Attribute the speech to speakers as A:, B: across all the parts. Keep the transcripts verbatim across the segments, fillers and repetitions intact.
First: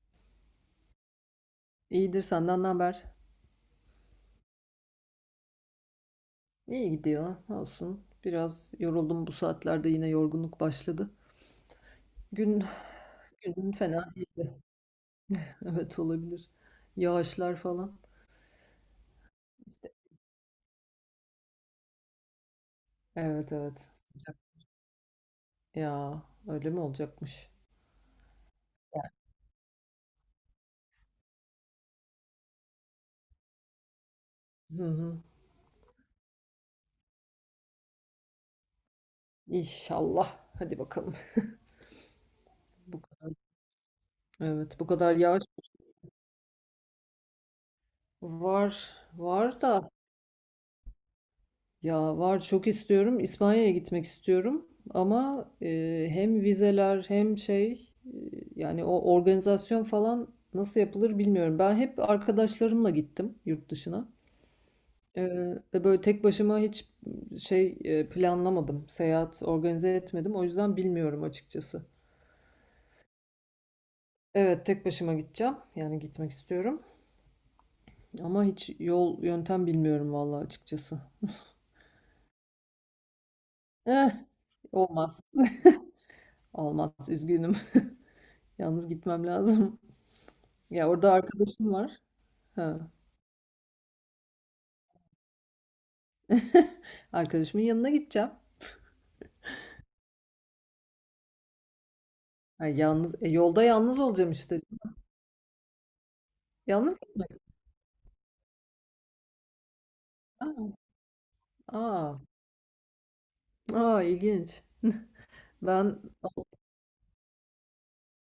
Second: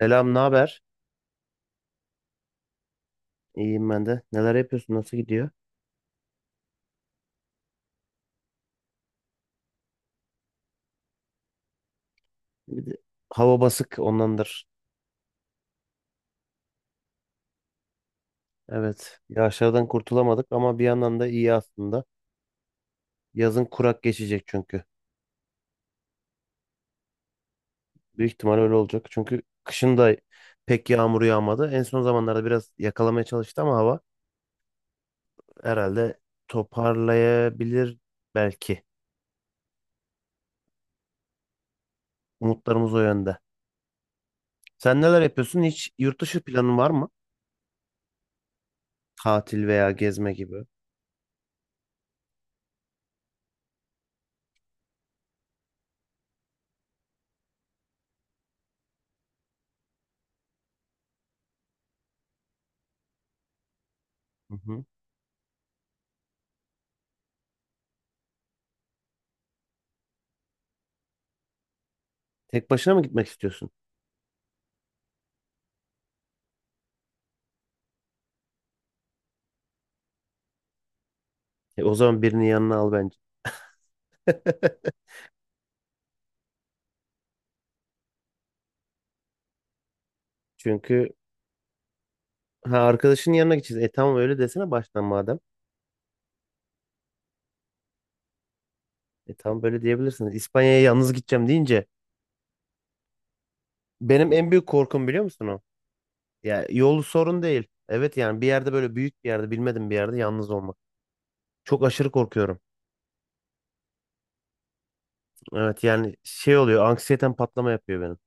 A: Selam, ne haber?
B: İyidir senden ne haber?
A: İyiyim ben de. Neler yapıyorsun? Nasıl gidiyor?
B: İyi gidiyor. Olsun. Biraz yoruldum, bu saatlerde yine yorgunluk başladı. Gün
A: Bir de hava
B: gün
A: basık
B: fena değildi.
A: ondandır.
B: Evet olabilir. Yağışlar falan.
A: Evet. Yağışlardan kurtulamadık ama bir yandan da iyi aslında.
B: Evet
A: Yazın
B: evet.
A: kurak
B: Sıcak.
A: geçecek çünkü.
B: Ya öyle mi olacakmış?
A: Büyük ihtimal öyle olacak. Çünkü kışın da pek yağmur yağmadı. En son zamanlarda biraz yakalamaya çalıştı ama hava
B: Hı hı.
A: herhalde toparlayabilir belki.
B: İnşallah. Hadi bakalım.
A: Umutlarımız o
B: Bu kadar.
A: yönde.
B: Evet bu
A: Sen
B: kadar
A: neler
B: yağış
A: yapıyorsun? Hiç yurt dışı planın var mı?
B: var var
A: Tatil
B: da
A: veya gezme gibi.
B: Ya var, çok istiyorum. İspanya'ya gitmek istiyorum. Ama e, hem vizeler hem şey e, yani o organizasyon falan nasıl yapılır bilmiyorum. Ben hep arkadaşlarımla gittim yurt dışına.
A: Hı hı.
B: E, ve böyle tek başıma hiç şey e, planlamadım. Seyahat organize etmedim. O yüzden bilmiyorum açıkçası.
A: Tek başına mı gitmek istiyorsun?
B: Evet, tek başıma gideceğim. Yani gitmek istiyorum. Ama hiç yol yöntem bilmiyorum vallahi, açıkçası.
A: E, o zaman birini yanına al bence.
B: Eh, olmaz. Olmaz, üzgünüm. Yalnız gitmem lazım. Ya
A: Çünkü
B: orada arkadaşım var.
A: ha
B: Ha.
A: arkadaşın yanına gideceğiz. E tamam öyle desene baştan madem.
B: Arkadaşımın yanına gideceğim.
A: E tamam böyle diyebilirsiniz. İspanya'ya yalnız gideceğim deyince
B: Ha, yalnız e, yolda yalnız olacağım
A: benim en
B: işte.
A: büyük korkum biliyor musun o? Ya
B: Yalnız
A: yolu
B: gitmek.
A: sorun değil. Evet yani bir yerde böyle büyük bir yerde bilmedim bir yerde yalnız olmak. Çok aşırı
B: Aa,
A: korkuyorum.
B: aa ilginç.
A: Evet
B: Ben
A: yani şey oluyor anksiyeten patlama yapıyor benim.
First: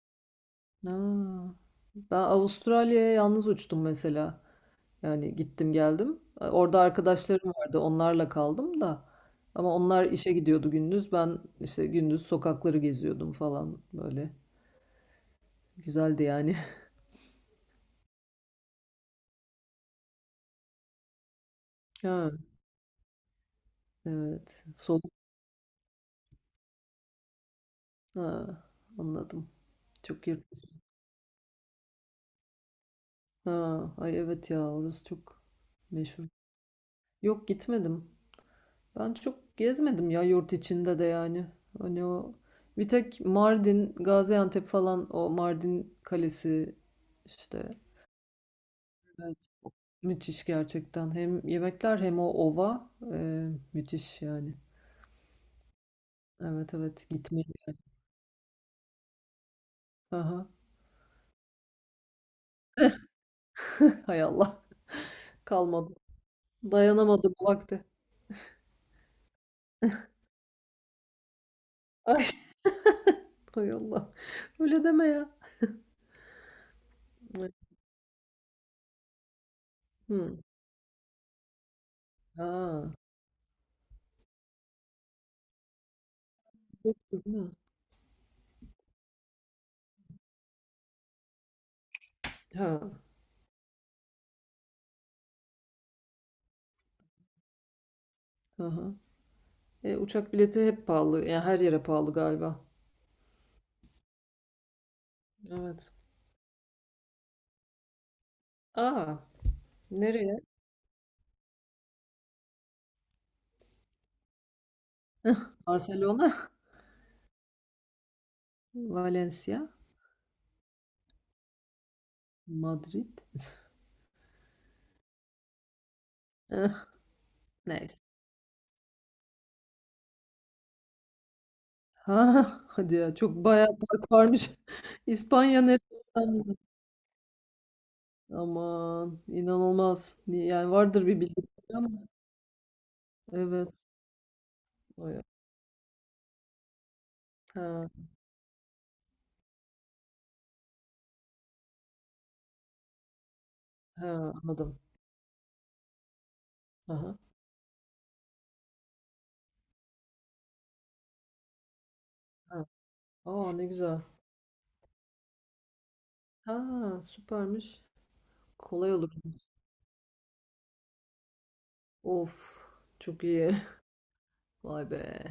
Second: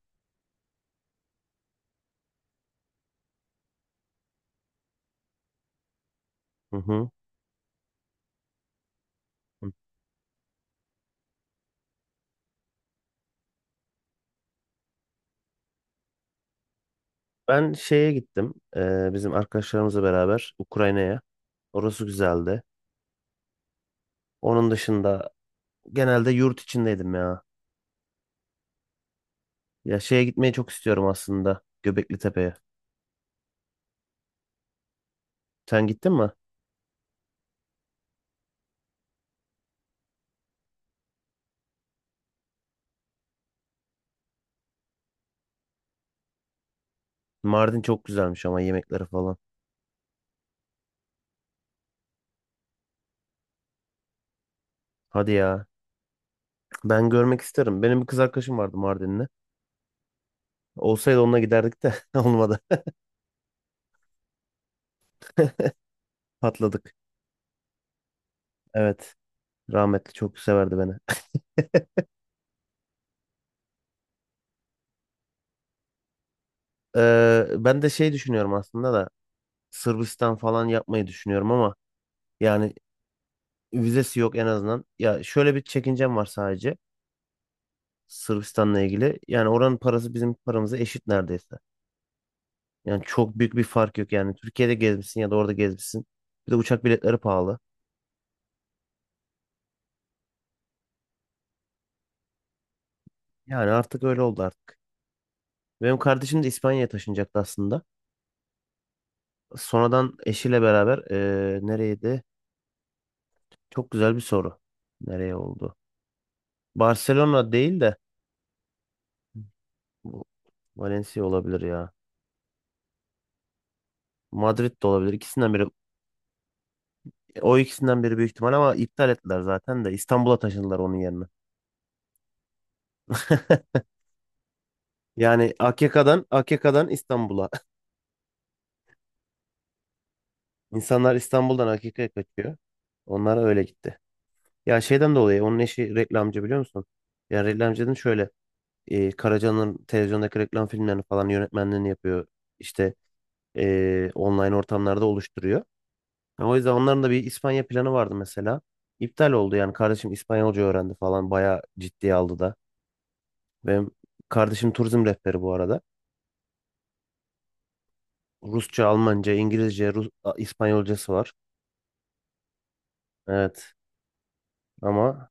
B: Aa, ben Avustralya'ya yalnız uçtum mesela. Yani gittim geldim. E,
A: Hı
B: Orada
A: hı.
B: arkadaşlarım vardı. Onlarla kaldım da. Ama onlar işe gidiyordu gündüz. Ben işte gündüz sokakları geziyordum falan böyle. Güzeldi yani.
A: Ben şeye gittim. E, bizim arkadaşlarımızla beraber Ukrayna'ya. Orası
B: Ha,
A: güzeldi.
B: evet.
A: Onun
B: Soğuk.
A: dışında genelde yurt içindeydim ya.
B: Ha, anladım.
A: Ya şeye
B: Çok,
A: gitmeyi çok istiyorum aslında. Göbekli Tepe'ye.
B: ha, ay evet ya, orası çok
A: Sen gittin
B: meşhur.
A: mi?
B: Yok, gitmedim. Ben çok gezmedim ya, yurt içinde de yani. Hani o bir tek Mardin, Gaziantep falan, o Mardin Kalesi işte.
A: Mardin çok güzelmiş ama yemekleri falan.
B: Evet. Müthiş gerçekten. Hem yemekler hem o ova, e, müthiş yani.
A: Hadi ya.
B: Evet evet,
A: Ben görmek
B: gitmeyi.
A: isterim. Benim bir kız arkadaşım vardı Mardinli.
B: Aha.
A: Olsaydı onunla giderdik de olmadı.
B: Hay Allah, kalmadı.
A: Patladık.
B: Dayanamadı bu vakti.
A: Evet. Rahmetli çok severdi beni.
B: Ay, hay Allah. Öyle deme ya.
A: Ee, ben de şey düşünüyorum aslında da Sırbistan
B: Hı.
A: falan yapmayı düşünüyorum ama yani
B: Ha.
A: vizesi yok en azından. Ya şöyle bir çekincem var sadece
B: Yoktu değil mi?
A: Sırbistan'la ilgili. Yani oranın parası bizim paramıza eşit neredeyse.
B: Ha.
A: Yani çok büyük bir fark yok yani. Türkiye'de gezmişsin ya da orada gezmişsin. Bir de uçak biletleri pahalı.
B: Hı. E, uçak bileti hep pahalı. Yani her yere pahalı galiba.
A: Yani artık öyle oldu artık.
B: Evet.
A: Benim kardeşim de İspanya'ya taşınacaktı aslında.
B: Aa,
A: Sonradan
B: nereye?
A: eşiyle beraber eee nereydi? Çok güzel bir soru. Nereye oldu?
B: Barcelona,
A: Barcelona değil de
B: Valencia,
A: bu Valencia olabilir ya.
B: Madrid.
A: Madrid de olabilir. İkisinden biri.
B: Eh,
A: O
B: neyse.
A: ikisinden biri büyük ihtimal ama iptal ettiler zaten de. İstanbul'a taşındılar onun yerine.
B: Ha, hadi ya, çok bayağı park varmış.
A: Yani
B: İspanya neresi?
A: A K K'dan A K K'dan İstanbul'a.
B: Aman inanılmaz. Ni- Yani vardır
A: İnsanlar
B: bir bildiğim
A: İstanbul'dan
B: ama.
A: A K K'ya kaçıyor. Onlar öyle
B: Evet.
A: gitti. Ya şeyden
B: Bayağı.
A: dolayı onun eşi reklamcı biliyor musun? Yani
B: Ha,
A: reklamcının şöyle e, Karaca'nın televizyondaki reklam filmlerini falan yönetmenliğini yapıyor. İşte e,
B: ha,
A: online
B: anladım.
A: ortamlarda oluşturuyor. Yani o yüzden onların da
B: Aha,
A: bir İspanya planı vardı mesela. İptal oldu yani kardeşim İspanyolca öğrendi falan bayağı ciddiye aldı da.
B: ha. Aa, ne
A: Benim
B: güzel.
A: kardeşim turizm rehberi bu arada.
B: Ha, süpermiş.
A: Rusça,
B: Kolay olur.
A: Almanca, İngilizce, Rus, A- İspanyolcası var.
B: Of, çok iyi.
A: Evet
B: Vay be.
A: ama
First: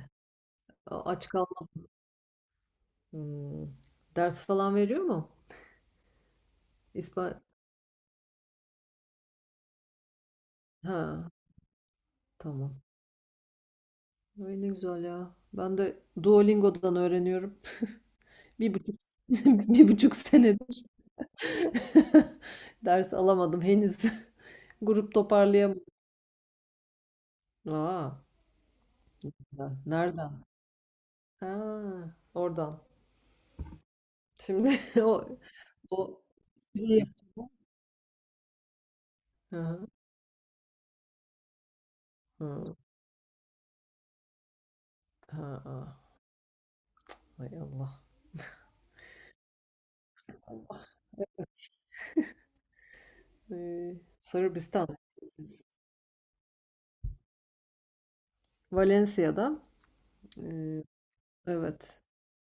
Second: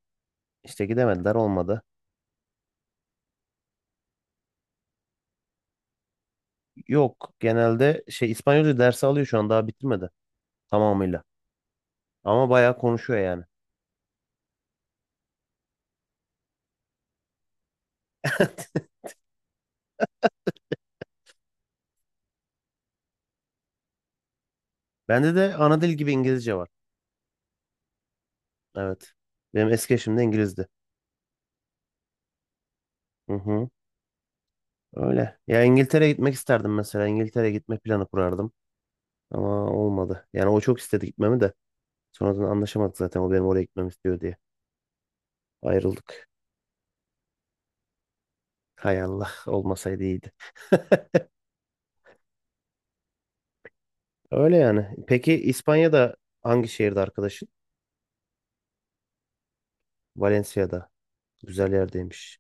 A: işte
B: A- Aç
A: gidemediler
B: kal.
A: olmadı.
B: Hımm. Ders falan veriyor mu?
A: Yok
B: İspan
A: genelde şey İspanyolca dersi alıyor şu an daha bitirmedi tamamıyla.
B: Ha,
A: Ama bayağı
B: tamam.
A: konuşuyor yani.
B: Ay, ne güzel ya. Ben de Duolingo'dan öğreniyorum. bir buçuk bir buçuk senedir ders alamadım henüz. Grup
A: Bende de ana
B: toparlayamadım.
A: dil gibi İngilizce var.
B: A!
A: Evet. Benim
B: Güzel.
A: eski eşim de
B: Nereden?
A: İngilizdi.
B: Ha, oradan.
A: Hı hı.
B: Şimdi o
A: Öyle. Ya İngiltere'ye
B: o
A: gitmek isterdim mesela. İngiltere'ye gitme planı kurardım.
B: hı
A: Ama
B: hı.
A: olmadı. Yani o çok istedi gitmemi de. Sonradan
B: Hıı.
A: anlaşamadık zaten. O benim oraya gitmemi istiyor diye.
B: Ha, ah.
A: Ayrıldık.
B: Hay Allah.
A: Hay Allah. Olmasaydı iyiydi.
B: Eee,
A: Öyle yani.
B: Sırbistan.
A: Peki
B: Siz-
A: İspanya'da hangi şehirde arkadaşın?
B: Valencia'da, eee,
A: Valencia'da. Güzel
B: evet.
A: yerdeymiş.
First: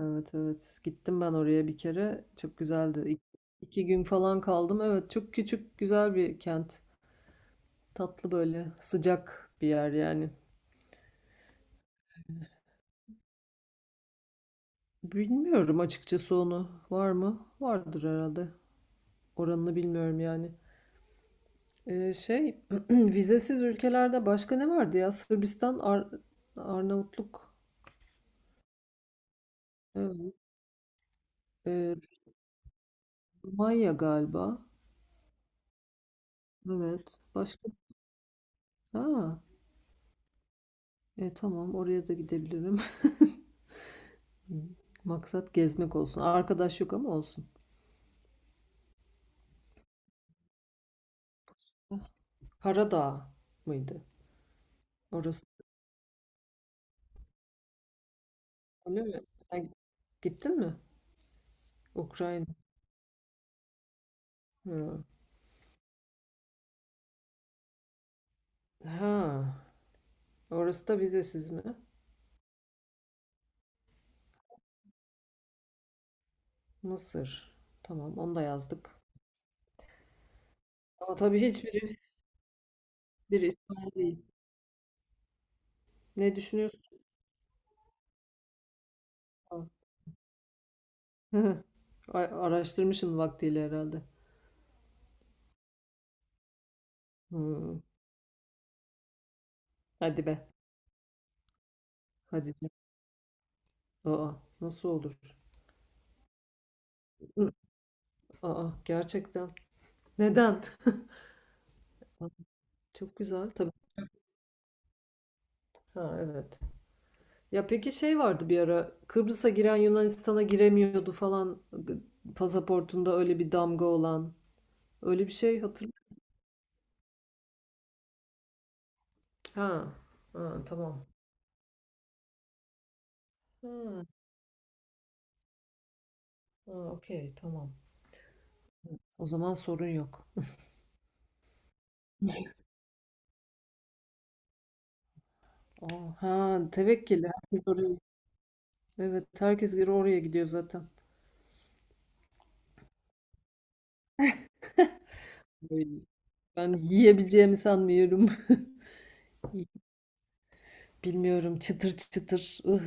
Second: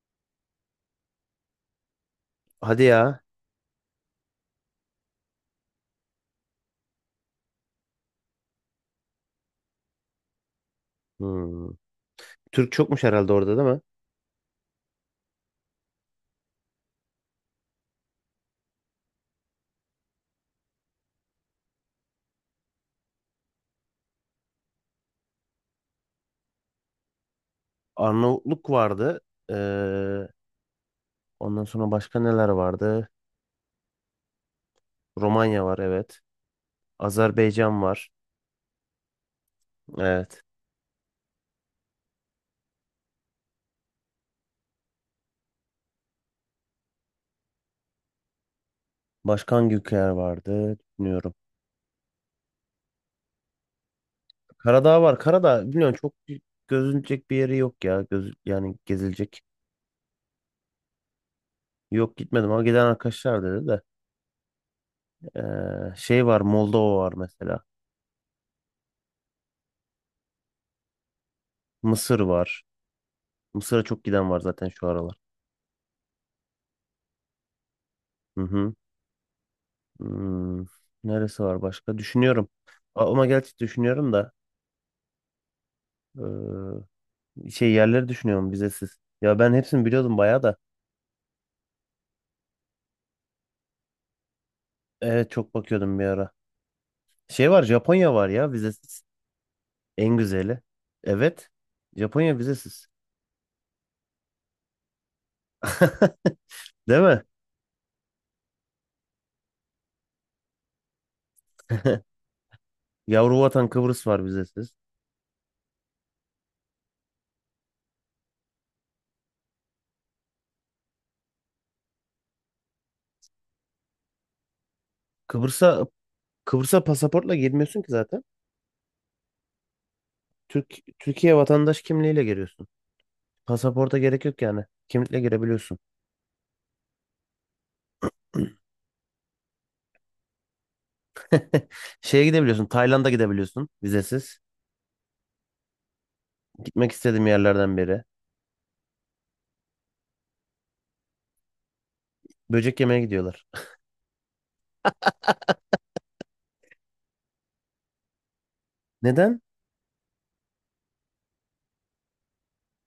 B: Evet, evet. Gittim ben oraya bir kere. Çok
A: Hadi
B: güzeldi.
A: ya.
B: İk- İki gün falan kaldım. Evet, çok küçük, güzel bir kent. Tatlı böyle, sıcak bir yer yani.
A: Hmm. Türk çokmuş herhalde orada değil mi?
B: Bilmiyorum açıkçası onu. Var mı? Vardır herhalde. Oranını bilmiyorum yani. Ee, şey, vizesiz ülkelerde başka ne vardı ya? Sırbistan, Ar- Arnavutluk,
A: Arnavutluk vardı. Ee,
B: evet.
A: Ondan sonra
B: Ee,
A: başka neler vardı?
B: Romanya galiba.
A: Romanya var evet.
B: Evet. Başka?
A: Azerbaycan var.
B: Ha.
A: Evet.
B: E, tamam, oraya da gidebilirim. Hı. Maksat gezmek olsun. Arkadaş yok ama olsun.
A: Başka hangi ülkeler vardı? Bilmiyorum.
B: Karadağ mıydı?
A: Karadağ var.
B: Orası
A: Karadağ biliyorsun çok gözülecek bir yeri yok ya. Göz, yani
B: öyle mi?
A: gezilecek.
B: Sen gittin mi?
A: Yok gitmedim
B: Ukrayna.
A: ama giden arkadaşlar dedi de.
B: Hı.
A: Ee, şey var Moldova var mesela.
B: Ha. Orası da vizesiz mi?
A: Mısır var. Mısır'a çok giden var zaten şu aralar.
B: Mısır. Tamam, onu
A: Hı
B: da
A: hı.
B: yazdık.
A: Hmm,
B: Ama tabii
A: neresi var
B: hiçbiri
A: başka? Düşünüyorum. A- Ama
B: bir
A: gerçi
B: İsrail
A: düşünüyorum
B: değil.
A: da
B: Ne düşünüyorsun?
A: ee, şey yerleri düşünüyorum vizesiz. Ya ben
B: Ha.
A: hepsini biliyordum bayağı da.
B: A- Araştırmışsın vaktiyle herhalde.
A: Evet çok bakıyordum bir ara. Şey var
B: Hı.
A: Japonya var ya vizesiz. En
B: Hadi be.
A: güzeli. Evet. Japonya
B: Hadi canım.
A: vizesiz.
B: Aa, nasıl olur?
A: Değil mi?
B: Hı. Aa, gerçekten. Neden? Çok
A: Yavru
B: güzel
A: vatan
B: tabii.
A: Kıbrıs var vizesiz.
B: Ha evet. Ya peki, şey vardı bir ara, Kıbrıs'a giren Yunanistan'a giremiyordu falan, pasaportunda öyle bir damga olan. Öyle bir şey
A: Kıbrıs'a
B: hatırlıyor.
A: Kıbrıs'a pasaportla girmiyorsun ki zaten.
B: Ha, ha
A: Türk
B: tamam.
A: Türkiye vatandaş kimliğiyle giriyorsun. Pasaporta
B: Ha,
A: gerek yok yani. Kimlikle girebiliyorsun.
B: ha okey, tamam. O zaman sorun yok.
A: Şeye gidebiliyorsun. Tayland'a gidebiliyorsun vizesiz.
B: Aa, ha
A: Gitmek istediğim
B: tevekkili. Herkes
A: yerlerden
B: oraya.
A: biri.
B: Evet, herkes geri oraya gidiyor zaten.
A: Böcek yemeye gidiyorlar.
B: Ay, ben yiyebileceğimi sanmıyorum.
A: Neden?
B: Bilmiyorum, çıtır çıtır. Ih,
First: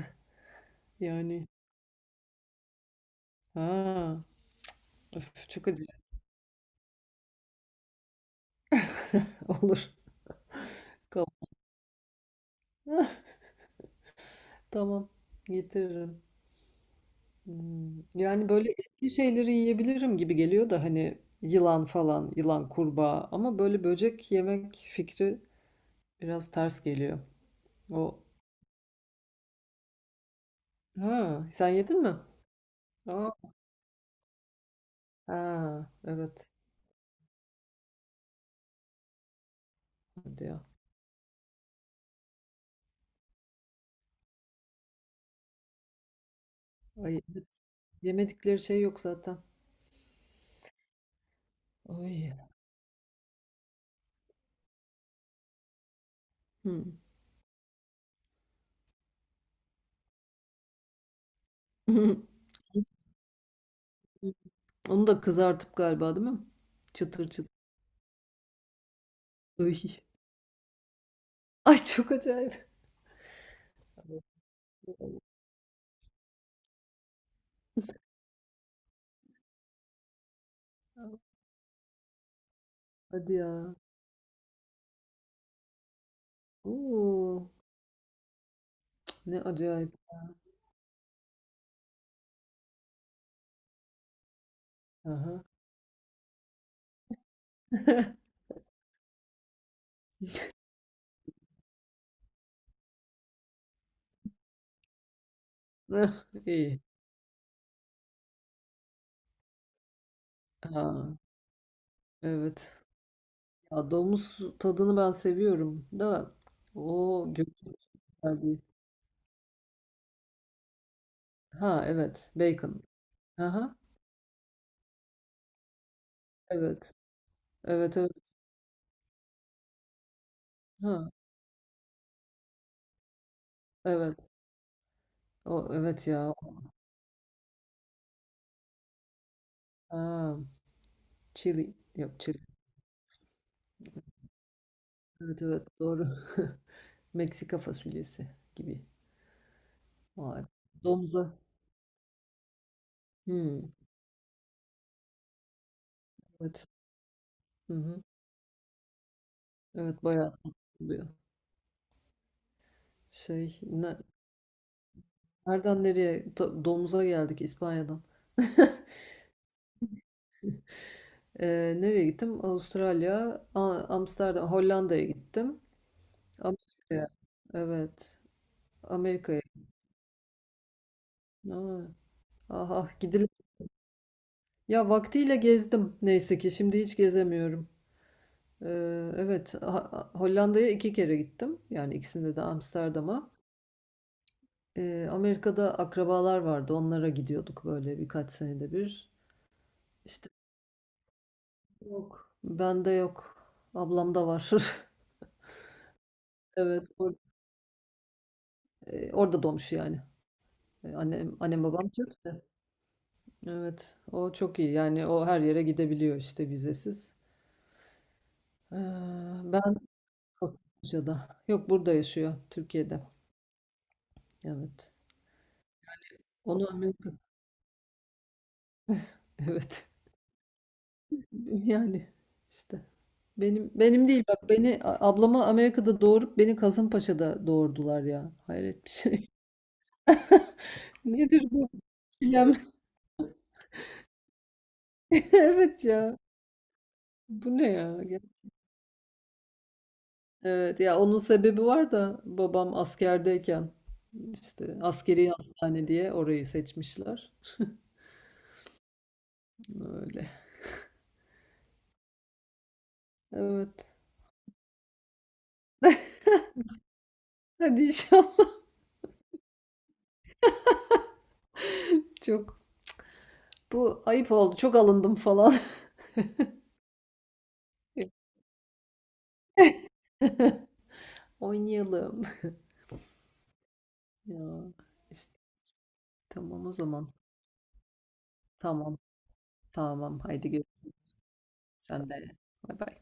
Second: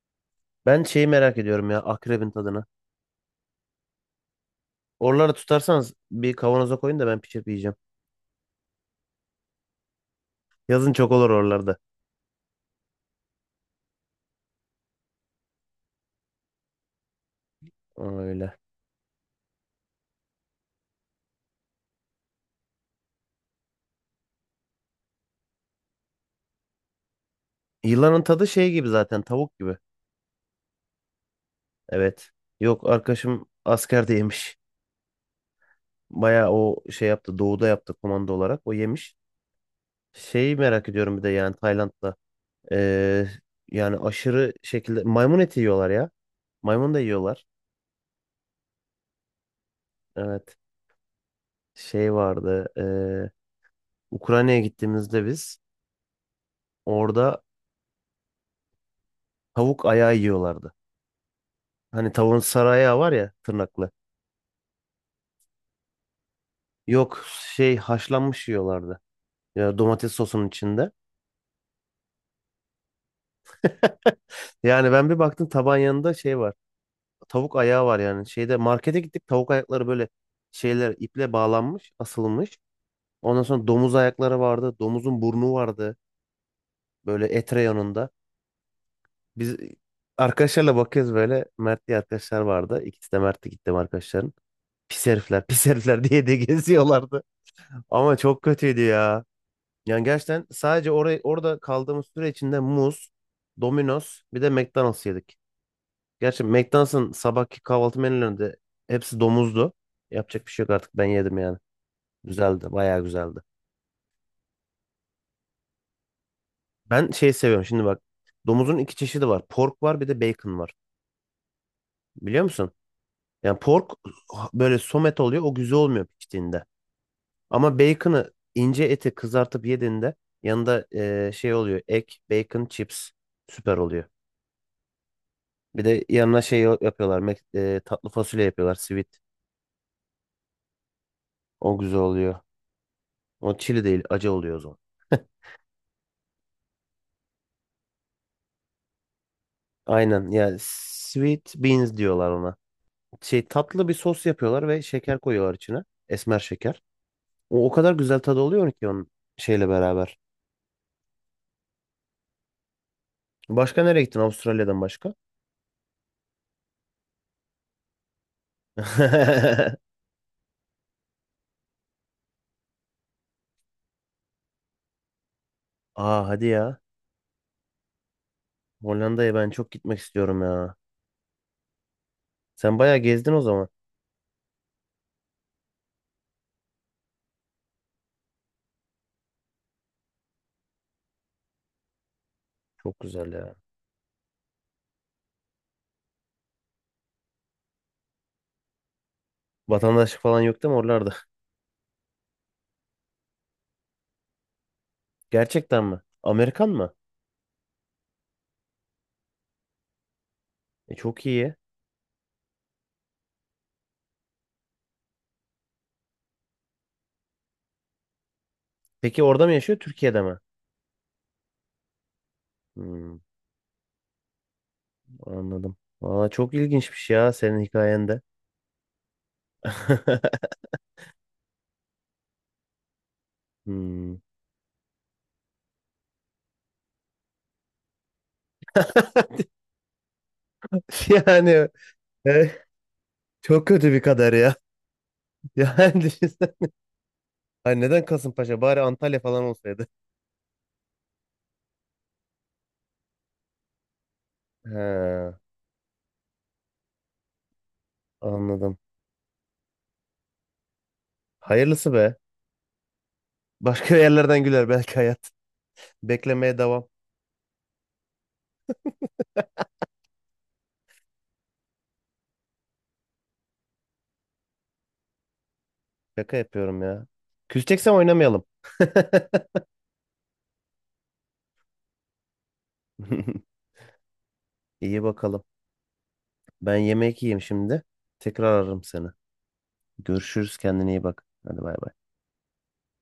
A: Ben şeyi merak
B: yani.
A: ediyorum ya akrebin tadını.
B: Ha,
A: Oraları
B: öf, çok acı.
A: tutarsanız bir kavanoza koyun da ben pişirip yiyeceğim.
B: Olur.
A: Yazın çok
B: Tamam.
A: olur oralarda.
B: Tamam. Getiririm. Hmm, yani
A: Öyle.
B: böyle etli şeyleri yiyebilirim gibi geliyor da, hani yılan falan, yılan, kurbağa, ama böyle böcek yemek fikri biraz ters geliyor. O,
A: Yılanın tadı şey gibi zaten tavuk gibi.
B: ha sen yedin mi?
A: Evet. Yok
B: Aa,
A: arkadaşım askerde yemiş.
B: ha, evet
A: Bayağı o şey yaptı. Doğuda yaptı komando olarak. O yemiş. Şeyi
B: diyor.
A: merak ediyorum bir de yani Tayland'da. Ee, Yani aşırı şekilde maymun eti yiyorlar ya. Maymun da
B: Ay, evet.
A: yiyorlar.
B: Yemedikleri şey yok zaten.
A: Evet. Şey
B: Ay.
A: vardı. ee, Ukrayna'ya gittiğimizde biz
B: Hmm.
A: orada tavuk ayağı yiyorlardı. Hani tavuğun sarı ayağı var ya tırnaklı.
B: Onu da kızartıp galiba değil mi?
A: Yok
B: Çıtır çıtır.
A: şey haşlanmış yiyorlardı. Ya
B: Ay,
A: domates sosunun içinde.
B: ay çok acayip.
A: Yani ben bir baktım taban yanında şey var. Tavuk ayağı var yani. Şeyde markete gittik tavuk ayakları böyle şeyler iple bağlanmış, asılmış.
B: Hadi
A: Ondan sonra
B: ya.
A: domuz ayakları vardı. Domuzun burnu vardı. Böyle
B: Oo,
A: et reyonunda.
B: ne
A: Biz
B: acayip.
A: arkadaşlarla bakıyoruz böyle. Mert diye arkadaşlar vardı. İkisi de Mert'ti gittim arkadaşların. Pis
B: Aha.
A: herifler, pis herifler diye de geziyorlardı. Ama çok kötüydü ya. Yani gerçekten sadece oraya, orada kaldığımız süre içinde muz, Domino's bir de McDonald's yedik. Gerçi
B: İyi.
A: McDonald's'ın sabahki kahvaltı menülerinde hepsi domuzdu. Yapacak bir şey yok
B: Ha,
A: artık ben yedim yani. Güzeldi,
B: evet.
A: bayağı güzeldi.
B: Ya domuz tadını ben seviyorum da,
A: Ben
B: o
A: şey seviyorum
B: götür
A: şimdi bak.
B: güzel değil.
A: Domuzun iki çeşidi var. Pork var bir de bacon var.
B: Ha evet.
A: Biliyor musun?
B: Bacon.
A: Yani
B: Aha.
A: pork böyle somet oluyor. O güzel olmuyor piştiğinde.
B: Evet.
A: Ama
B: Evet evet.
A: bacon'ı ince eti kızartıp yediğinde yanında
B: Ha
A: eee, şey oluyor. Ek, bacon, chips. Süper oluyor.
B: evet. O
A: Bir de
B: evet ya.
A: yanına şey yapıyorlar. Mac- eee, tatlı fasulye yapıyorlar. Sweet.
B: Ha, chili.
A: O güzel
B: Yok,
A: oluyor.
B: chili.
A: O çili değil acı oluyor o zaman.
B: Evet evet doğru. Meksika fasulyesi gibi.
A: Aynen
B: Vay.
A: yani
B: Domuza.
A: sweet beans diyorlar ona. Şey
B: Hmm,
A: tatlı bir sos yapıyorlar ve şeker koyuyorlar içine. Esmer
B: evet.
A: şeker. O, o
B: Hı
A: kadar
B: hı.
A: güzel tadı oluyor ki onun şeyle
B: Evet,
A: beraber.
B: bayağı tatlı oluyor. Şey
A: Başka
B: ne,
A: nereye gittin Avustralya'dan başka?
B: nereden nereye, Do- domuza geldik İspanya'dan. Ee, nereye gittim? Avustralya, A- Amsterdam, Hollanda'ya gittim.
A: Aa hadi ya.
B: Amerika'ya. Evet.
A: Hollanda'ya
B: Amerika'ya.
A: ben çok gitmek istiyorum ya.
B: Aa, ah
A: Sen
B: ah,
A: bayağı
B: gidilir.
A: gezdin o zaman.
B: Ya vaktiyle gezdim neyse ki. Şimdi hiç gezemiyorum. Ee, evet. Ha- Hollanda'ya iki kere gittim. Yani ikisinde de
A: Çok güzel
B: Amsterdam'a.
A: ya.
B: Ee, Amerika'da akrabalar vardı. Onlara gidiyorduk böyle birkaç senede bir.
A: Vatandaşlık
B: İşte
A: falan yok değil mi oralarda?
B: yok. Bende yok. Ablamda var.
A: Gerçekten mi? Amerikan
B: Evet.
A: mı?
B: or- e, orada doğmuş yani. E,
A: E, çok
B: Annem,
A: iyi.
B: annem babam Türk de. Evet, o çok iyi. Yani o her yere gidebiliyor işte vizesiz. Ee,
A: Peki orada mı
B: ben
A: yaşıyor Türkiye'de mi?
B: Kasımpaşa'da. Yok, burada yaşıyor, Türkiye'de.
A: Hmm,
B: Evet.
A: anladım. Valla çok
B: Onu
A: ilginçmiş
B: Amerika.
A: ya senin hikayende.
B: Evet. Yani işte benim benim
A: Hmm.
B: değil, bak, beni a- ablama Amerika'da doğurup beni Kasımpaşa'da doğurdular ya. Hayret bir şey. Nedir
A: Yani
B: bu
A: e,
B: çilem?
A: çok kötü bir kader ya.
B: Evet
A: Yani
B: ya.
A: düşünsene.
B: Bu ne
A: Ay
B: ya?
A: neden Kasımpaşa? Bari Antalya falan olsaydı.
B: Evet ya, onun sebebi var da, babam askerdeyken işte askeri
A: He,
B: hastane diye orayı seçmişler.
A: anladım.
B: Öyle.
A: Hayırlısı be.
B: Evet.
A: Başka yerlerden güler belki hayat. Beklemeye devam.
B: Hadi inşallah. Çok, bu ayıp oldu. Çok alındım falan.
A: Şaka yapıyorum ya. Küseceksem oynamayalım.
B: Oynayalım. Ya
A: İyi
B: işte
A: bakalım.
B: tamam o
A: Ben
B: zaman.
A: yemek yiyeyim şimdi. Tekrar ararım
B: Tamam.
A: seni.
B: Tamam. Haydi
A: Görüşürüz. Kendine
B: görüşürüz.
A: iyi bak. Hadi bay bay.
B: Sen de. Bay bay.